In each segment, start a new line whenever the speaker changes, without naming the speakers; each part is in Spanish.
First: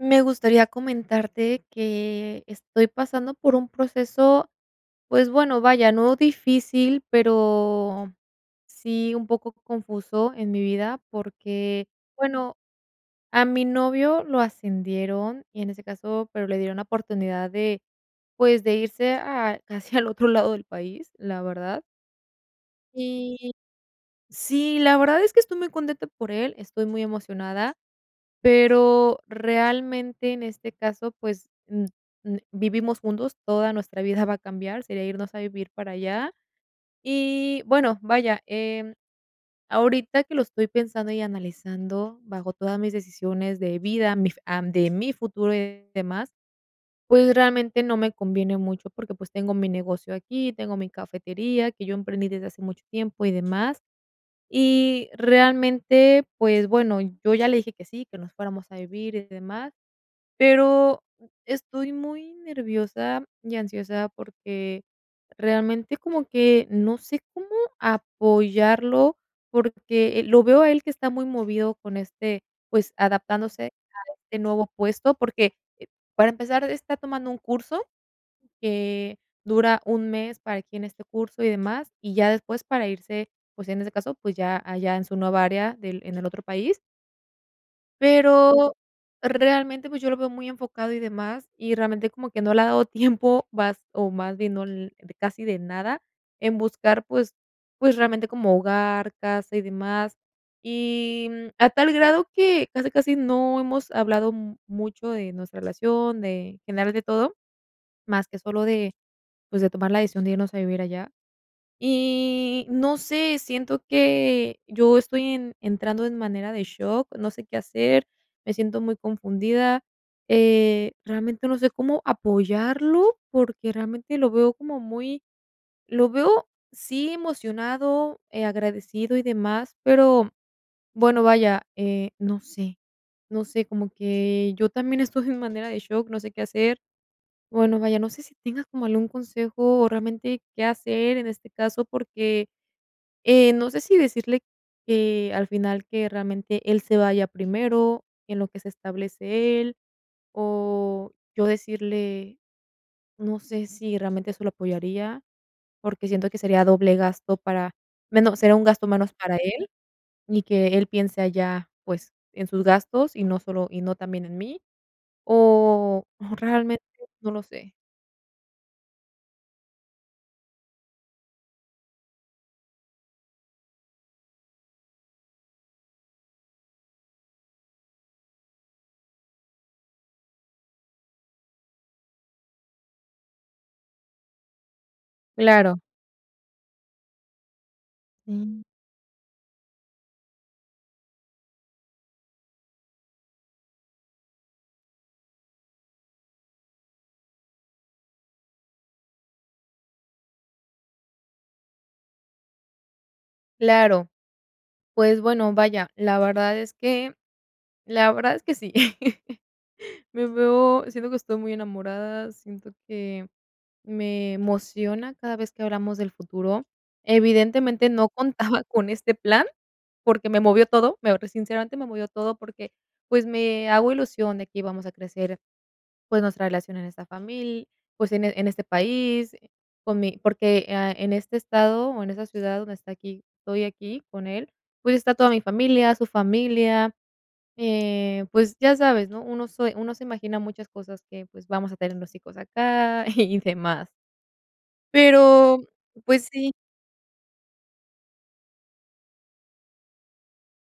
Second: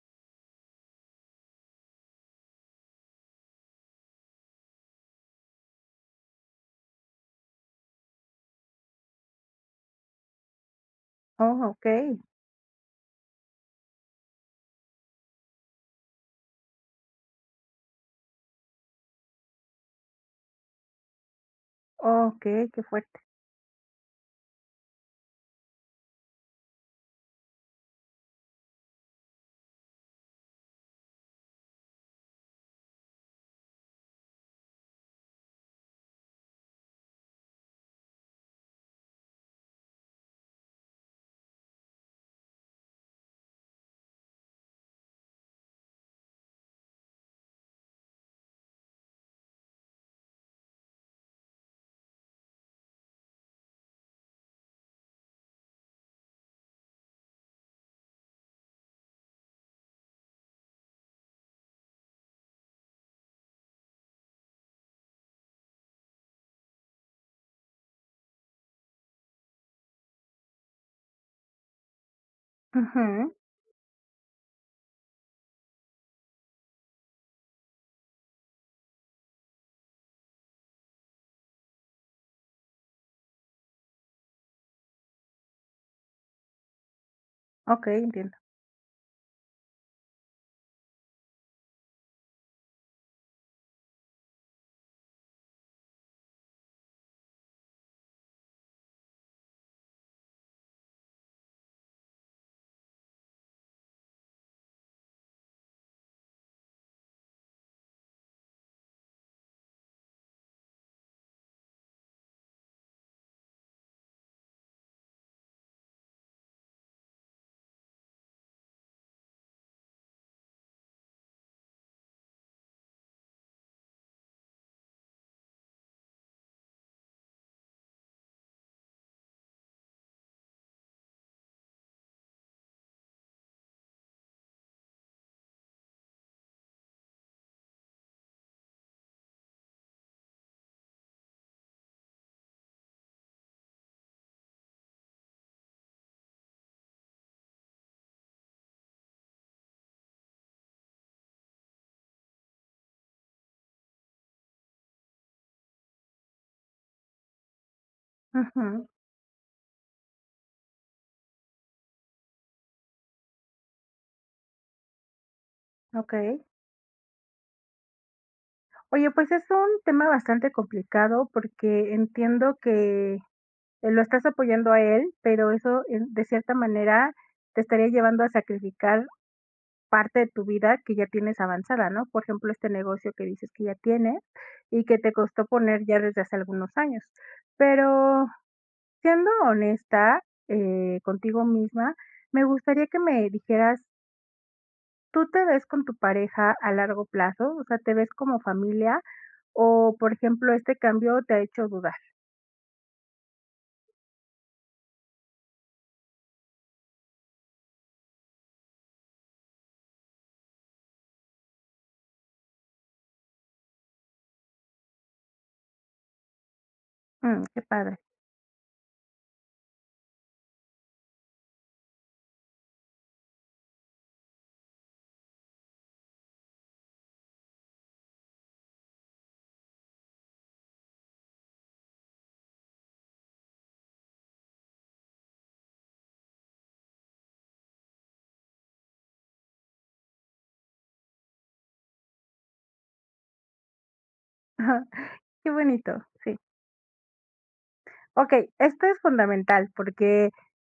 Me gustaría comentarte que estoy pasando por un proceso, pues, bueno, vaya, no difícil, pero sí un poco confuso en mi vida,
Oh,
porque,
okey.
bueno, a mi novio lo ascendieron, y en ese caso pero le dieron la oportunidad de, pues, de irse a casi al otro lado del país, la verdad
Okey, qué fuerte.
y, sí, la verdad es que estoy muy contenta por él, estoy muy emocionada, pero realmente, en este caso, pues, mm, mm, vivimos juntos, toda nuestra vida va a cambiar, sería irnos a vivir para allá. Y, bueno, vaya, em, ahorita que lo estoy pensando y analizando, bajo todas mis decisiones de vida, mi fu am, de mi futuro y demás, pues, realmente no me conviene mucho porque, pues, tengo mi negocio aquí, tengo mi cafetería, que yo emprendí desde hace mucho tiempo y demás. Y realmente, pues, bueno, yo ya le dije que sí, que nos fuéramos a vivir y demás. Pero estoy muy nerviosa y ansiosa, porque realmente como que, no sé cómo apoyarlo, porque, eh, lo veo a él que está muy movido con este, pues,
Ujú.
adaptándose a este nuevo puesto, porque, para empezar está tomando un curso que dura un mes, para aquí en este curso, y demás, y ya después para irse, pues, en ese caso, pues, ya allá en su nueva área del en el otro país.
Okey, entiendo.
Pero realmente, pues, yo lo veo muy enfocado y demás. Y, realmente, como que no le ha dado tiempo, vas o más bien, no l de casi de nada, en buscar, pues pues, realmente, como hogar, casa, y demás. Y, mm, a tal grado que, casi, casi, no hemos hablado mm, mucho de nuestra relación, de, en general, de todo, mas que solo de, pues, de tomar la decisión de irnos a vivir allá. Y no sé, siento que yo estoy en entrando en manera de shock, no sé qué hacer, me siento muy confundida, eh, realmente, no sé, cómo apoyarlo, porque realmente lo veo como muy lo veo sí emocionado, eh, agradecido y demás, pero, bueno, vaya, eh, no sé no sé, como que yo también estoy en manera de shock, no sé qué hacer. Bueno, vaya, no sé tengas como algún consejo, o realmente qué hacer en este caso, porque, eh, no sé si decirle que al final que realmente él se vaya primero, en lo que se establece él, o yo decirle, no sé si realmente eso lo apoyaría, porque siento que sería doble gasto para menos, sería un gasto
Ujú.
menos para él. Y que él piense allá, pues, en sus gastos, y no solo y no también en mí. O o
Okey.
realmente, no lo sé.
Oye, pues, es un tema bastante complicado, porque entiendo que que lo estás apoyando a él, pero eso, eh, de cierta manera, te estaría llevando a sacrificar parte de tu vida que ya tienes avanzada, ¿no? Por ejemplo, este negocio que dices que ya tienes, y que te costó
Claro.
poner ya desde hace algunos años. Pero,
Mm.
siendo honesta, eh, contigo misma, me gustaría que me dijeras ¿tú te ves con tu pareja a largo plazo? O sea, ¿te ves como familia? O, por ejemplo, ¿este cambio te ha hecho dudar?
Claro. Pues, bueno, vaya, la verdad es que la verdad es que sí. Me veo siento que estoy muy enamorada, siento que me emociona cada vez que hablamos del futuro.
Mm, qué
Evidentemente,
padre.
no contaba con este plan, porque me movió todo, me sinceramente, me movió todo porque, pues, me hago ilusión de que íbamos a crecer, pues, nuestra relación en esta famil pues, en en este país, eh, con mi porque, ah, en este estado, o en esa ciudad donde está aquí estoy aquí, con él, pues, está toda mi familia, su familia, eh, pues, ya sabes, ¿no? Uno se uno se imagina muchas cosas que, pues, vamos a tener los hijos acá, y demás.
Qué
Pero,
bonito.
pues,
Sí.
sí.
Okey, esto es fundamental, porque,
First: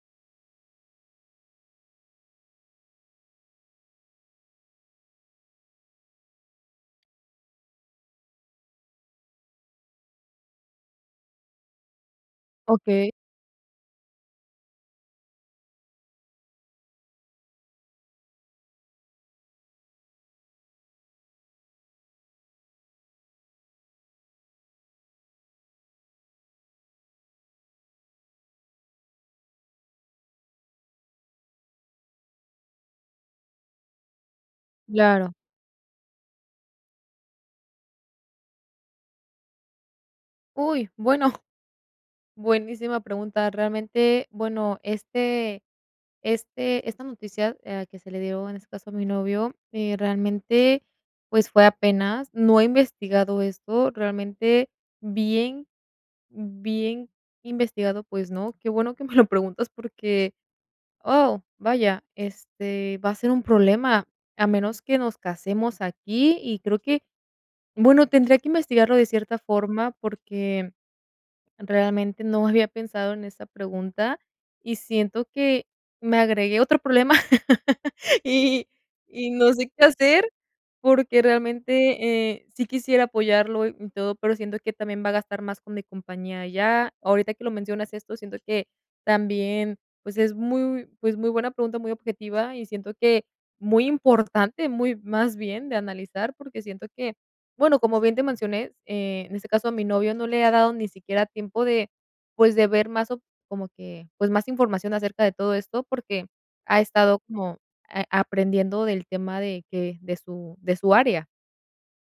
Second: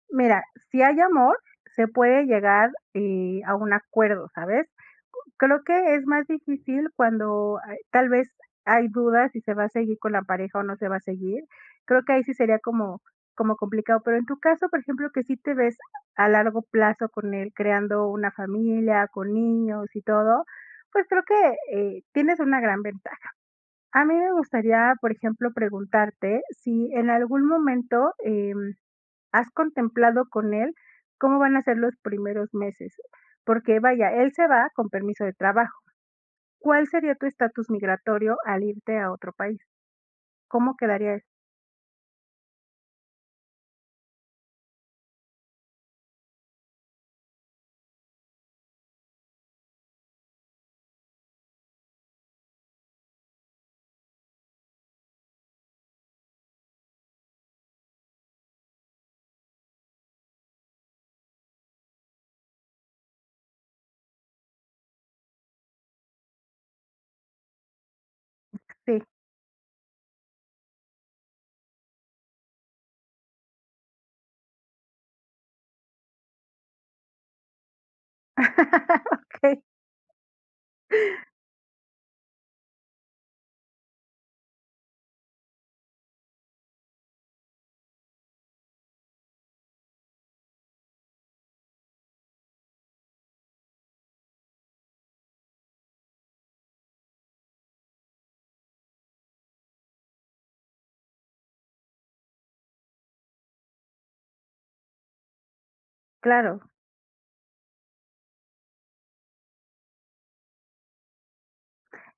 mira, si hay amor, se puede llegar, eh, a un acuerdo, ¿sabes? Creo que es más difícil cuando hay tal vez, hay dudas si se va a seguir con la pareja o no se va a seguir, creo que ahí sí sería como
Okey.
como complicado. Pero en tu caso, por ejemplo, que sí te ves a largo plazo con él, creando una familia, con niños y todo, pues, creo que, eh, tienes una gran ventaja. A mí me gustaría, por ejemplo, preguntarte si en algún momento, em, has contemplado con él cómo van a ser los primeros meses, porque, vaya, él se va con permiso de
Claro.
trabajo. ¿Cuál sería tu estatus migratorio al irte a otro país? ¿Cómo
Uy,
quedaría esto?
bueno. Buenísima pregunta. Realmente, bueno, este este esta noticia, ah, que se le dio, en ese caso, a mi novio, eh realmente, pues, fue apenas, no he investigado esto, realmente, bien bien investigado, pues, no. Qué bueno que me lo preguntas, porque, oh, vaya, este, va a ser un problema, a menos que nos casemos aquí, y creo que, bueno, tendría que investigarlo
Sí.
de cierta forma porque, realmente, no había pensado en esa pregunta, y siento que me agregué otro problema, y y no
Okey.
sé qué hacer, porque, realmente, eh, sí quisiera apoyarlo y todo, pero siento que también va a gastar más con mi compañía allá, ahorita que lo mencionas esto, siento que también, pues, es muy, pues, muy buena pregunta, muy objetiva, y siento que muy importante, muy más bien de analizar, porque siento que, bueno, como bien te mencioné, en este caso, a mi novio no le ha dado ni siquiera tiempo de, pues, de ver más op como que, pues, más información acerca de todo esto, porque
Claro.
ha estado como, a aprendiendo del tema de que de su de su área.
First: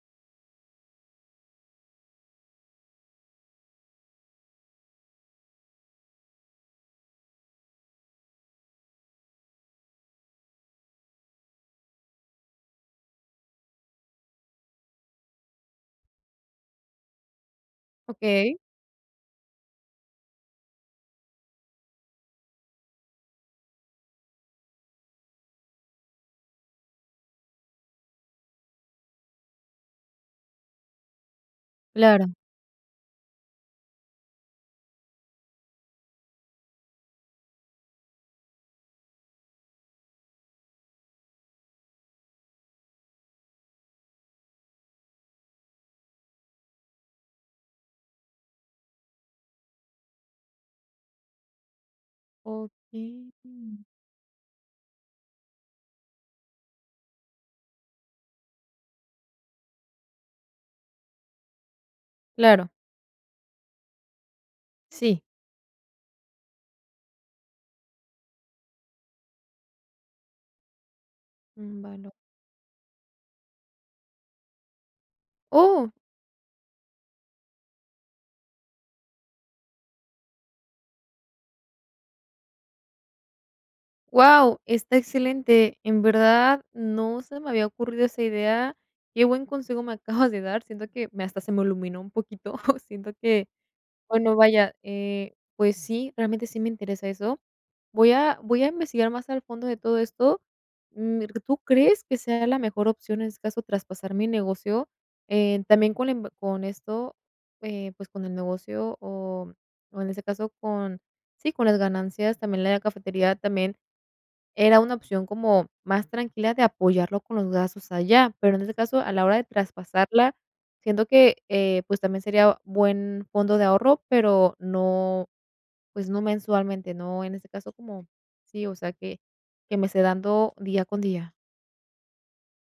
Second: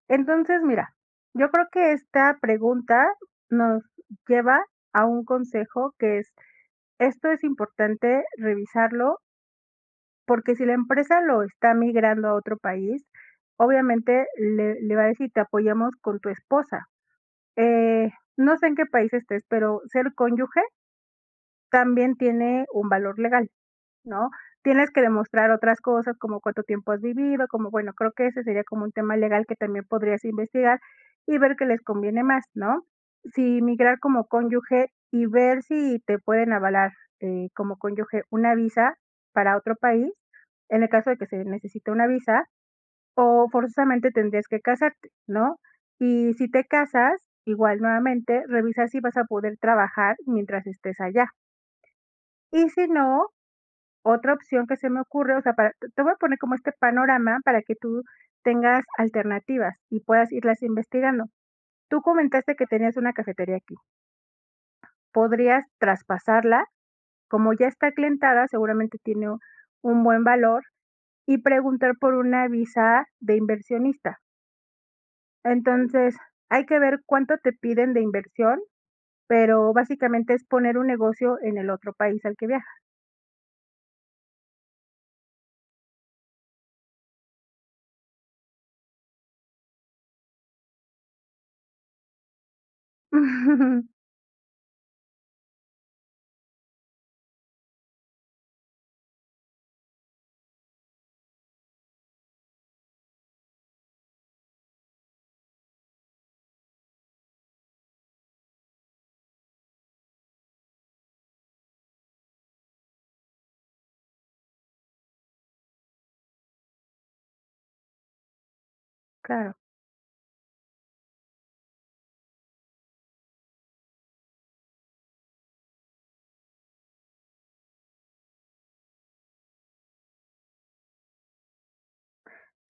Entonces, mira, yo creo que esta pregunta nos lleva a un consejo que es, esto es importante revisarlo porque si la empresa lo está migrando a otro país, obviamente, le le va a decir: "Te apoyamos con tu esposa". Eh, no
Okey.
sé en qué país estés, pero ser cónyuge también tiene un valor legal, ¿no? Tienes que demostrar otras cosas, como cuánto tiempo has vivido, como, bueno, creo que ese sería como un tema legal que también podrías investigar, y ver qué les conviene
Claro.
más, ¿no? Sí, migrar como cónyuge, y ver si te pueden avalar, eh, como cónyuge una visa para otro país, en el caso de que se necesite una visa, o forzosamente, tendrías que casarte, ¿no? Y si te casas, igual, nuevamente, revisa si vas a poder trabajar mientras estés allá. Y si no,
Okey, mm.
otra opción que se me ocurre, o sea, para te te voy a poner como este panorama para que tú tengas alternativas y puedas irlas investigando. Tú comentaste que
Claro.
tenías una cafetería aquí.
Sí.
Podrías traspasarla, como ya está aclientada, seguramente, tiene un buen valor, y
Un
preguntar
valor.
por una visa de inversionista.
Oh.
Entonces, hay que ver cuánto te piden de inversión, pero básicamente es poner un negocio en el otro país al que viaja.
Guau, está excelente. En verdad, no se me había ocurrido esa idea, qué buen consejo me acabas de dar, siento que me hasta se me iluminó un poquito siento que, bueno, vaya, eh, pues sí, realmente sí me interesa eso. Voy a voy a investigar más al fondo de todo esto, mm, ¿tú crees que sea la mejor opción, en este caso, traspasar mi negocio? Eh, también con la inv con esto, eh, pues con el negocio, o o en este caso con, sí, con las ganancias, también la cafetería también era una opción como más tranquila de apoyarlo con los gastos allá. Pero en este caso, a la hora de
Claro.
traspasarla, siento que, eh, pues también sería buen fondo de ahorro, pero no, pues, no mensualmente, no, en este caso como, sí, o sea que que me esté dando día con día.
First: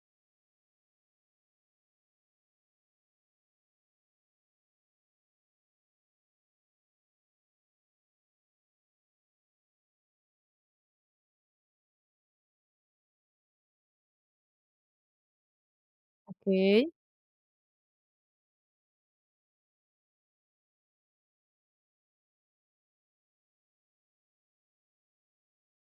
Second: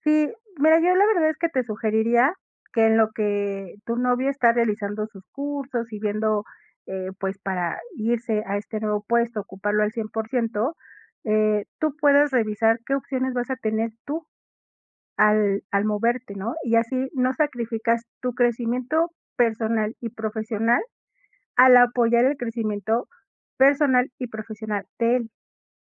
Sí, mira, yo la verdad es que te sugeriría que en lo que tu novio está realizando sus cursos, y viendo, eh, pues, para irse a este nuevo puesto, ocuparlo al 100%, eh, tú puedas revisar qué opciones vas a tener tú al al moverte, ¿no? Y
Okey.
así, no sacrificas tu crecimiento personal y profesional al apoyar el crecimiento personal y profesional de él,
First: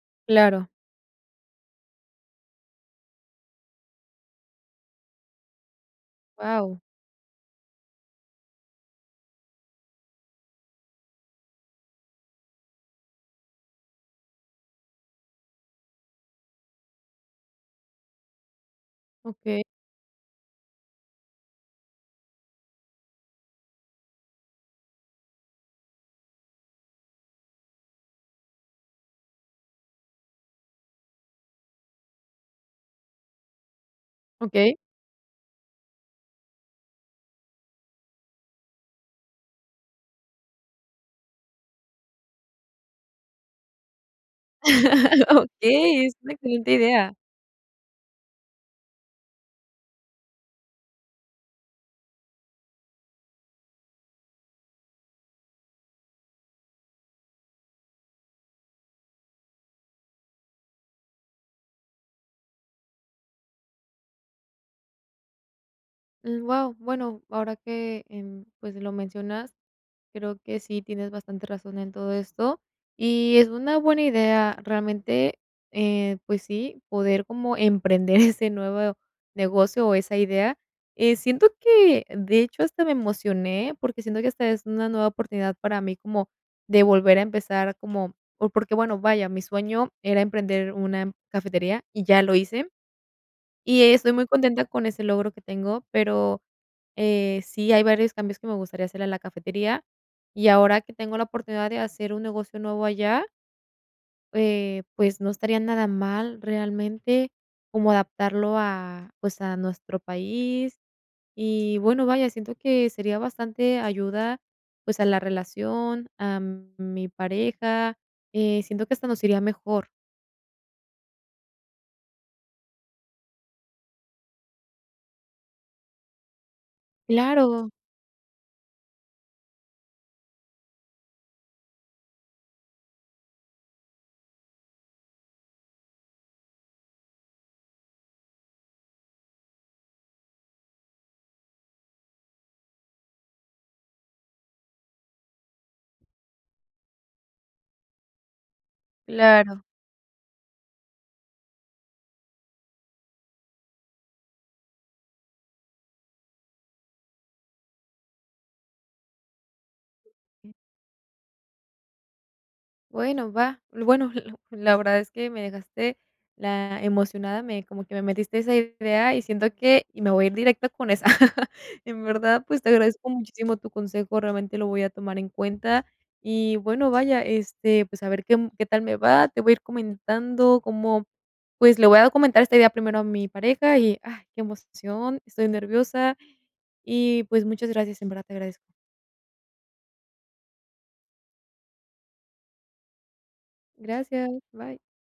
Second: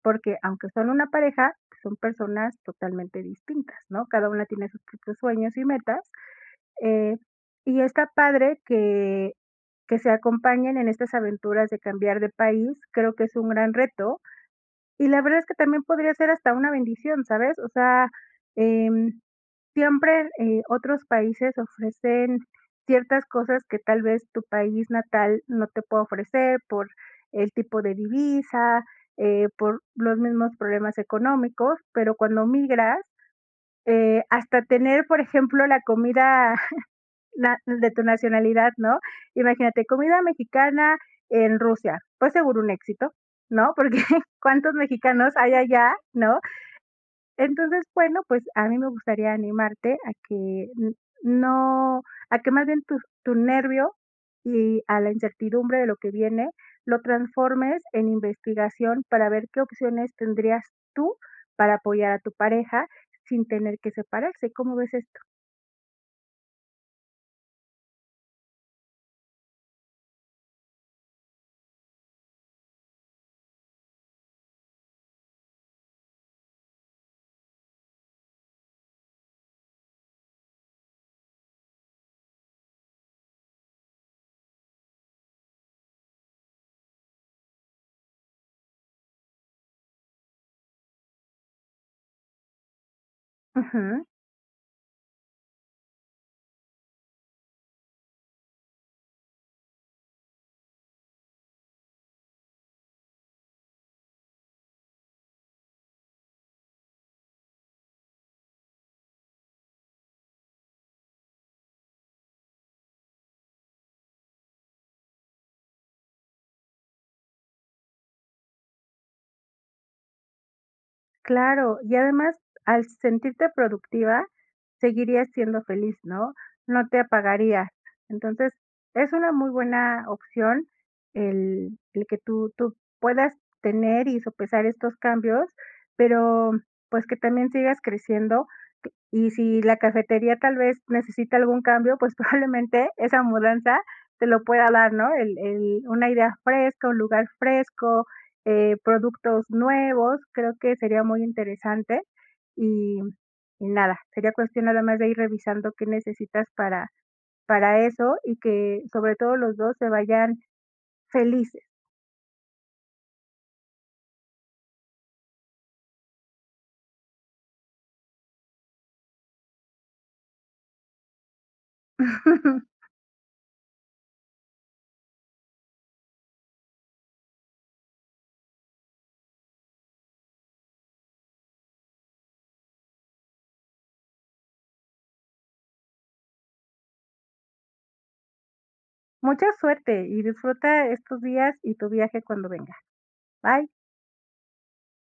porque, aunque
Claro.
son una pareja, son personas totalmente distintas, ¿no?, cada una tiene sus propios sueños y metas,
Guau.
eh, y está padre que que se acompañen en estas aventuras de cambiar de país, creo que es un gran reto, y la verdad es que también podría ser hasta una bendición, ¿sabes? O sea, em,
Okey.
siempre, eh, otros países ofrecen ciertas cosas que tal vez tu país natal no te pueda ofrecer por el tipo de divisa, eh, por los mismos problemas económicos, pero cuando migras, eh, hasta
Okey.
tener, por ejemplo, la comida na de tu nacionalidad, ¿no?, imagínate, comida mexicana en Rusia, pues, seguro un éxito, ¿no?, porque cuántos mexicanos hay allá,
Okey. Es una
¿no?
excelente idea.
Entonces, bueno, pues, a mí me gustaría animarte a que n no a que más bien tus tu nervio, y a la incertidumbre de lo que viene, lo transformes en investigación para ver qué opciones tendrías tú para apoyar a tu pareja sin tener que separarse. ¿Cómo ves esto?
Mm, guau, bueno, ahora que, em, pues, lo mencionas, creo que sí tienes bastante razón en todo esto, y es una buena idea, realmente, eh, pues sí, poder como emprender ese nuevo negocio, o esa idea. Eh, siento que, de hecho, hasta me emocioné, porque siento que hasta es una nueva oportunidad para mí como de volver a empezar, como o porque, bueno, vaya, mi sueño era emprender una cafetería, y ya lo hice, y
Ajá.
estoy muy contenta con ese logro que tengo, pero, eh, sí hay varios cambios que me gustaría hacerle a la cafetería, y ahora que tengo la oportunidad de hacer un negocio nuevo allá eh, pues no estaría nada mal, realmente, como adaptarlo a, pues, a nuestro país. Y bueno, vaya, siento que sería bastante ayuda, pues, a la relación, a mi pareja, eh, siento que hasta nos iría mejor.
Claro. Y además al sentirte productiva seguirías siendo feliz, ¿no? No te apagaría.
Claro.
Entonces, es una muy buena opción el el que tú tú puedas tener y sopesar estos cambios, pero, pues, que también sigas creciendo. Y si la cafetería tal vez necesita algún cambio, pues, probablemente esa mudanza te lo pueda dar, ¿no? El el una idea fresco, un lugar fresco, eh, productos
Claro.
nuevos. Creo que sería muy interesante, y y nada. Sería cuestión nada más de ir revisando qué necesitas para para eso y que, sobre todo, los 2 se vayan felices.
Bueno, va. Lo bueno, la la verdad es que me dejaste la emocionada, me como que me metiste a esa idea y siento que y me voy a ir directo con esa. En verdad, pues, te agradezco muchísimo tu consejo, realmente lo voy a tomar en cuenta. Y, bueno, vaya, este, pues, a ver qué qué tal me va. Te voy a ir comentando cómo pues, le voy a comentar esta idea primero a mi pareja y, ah, qué emoción. Estoy nerviosa, y, pues, muchas gracias, en verdad te agradezco.
Mucha suerte. Y disfruta estos días, y tu viaje cuando venga. Bye.
Gracias. Bye.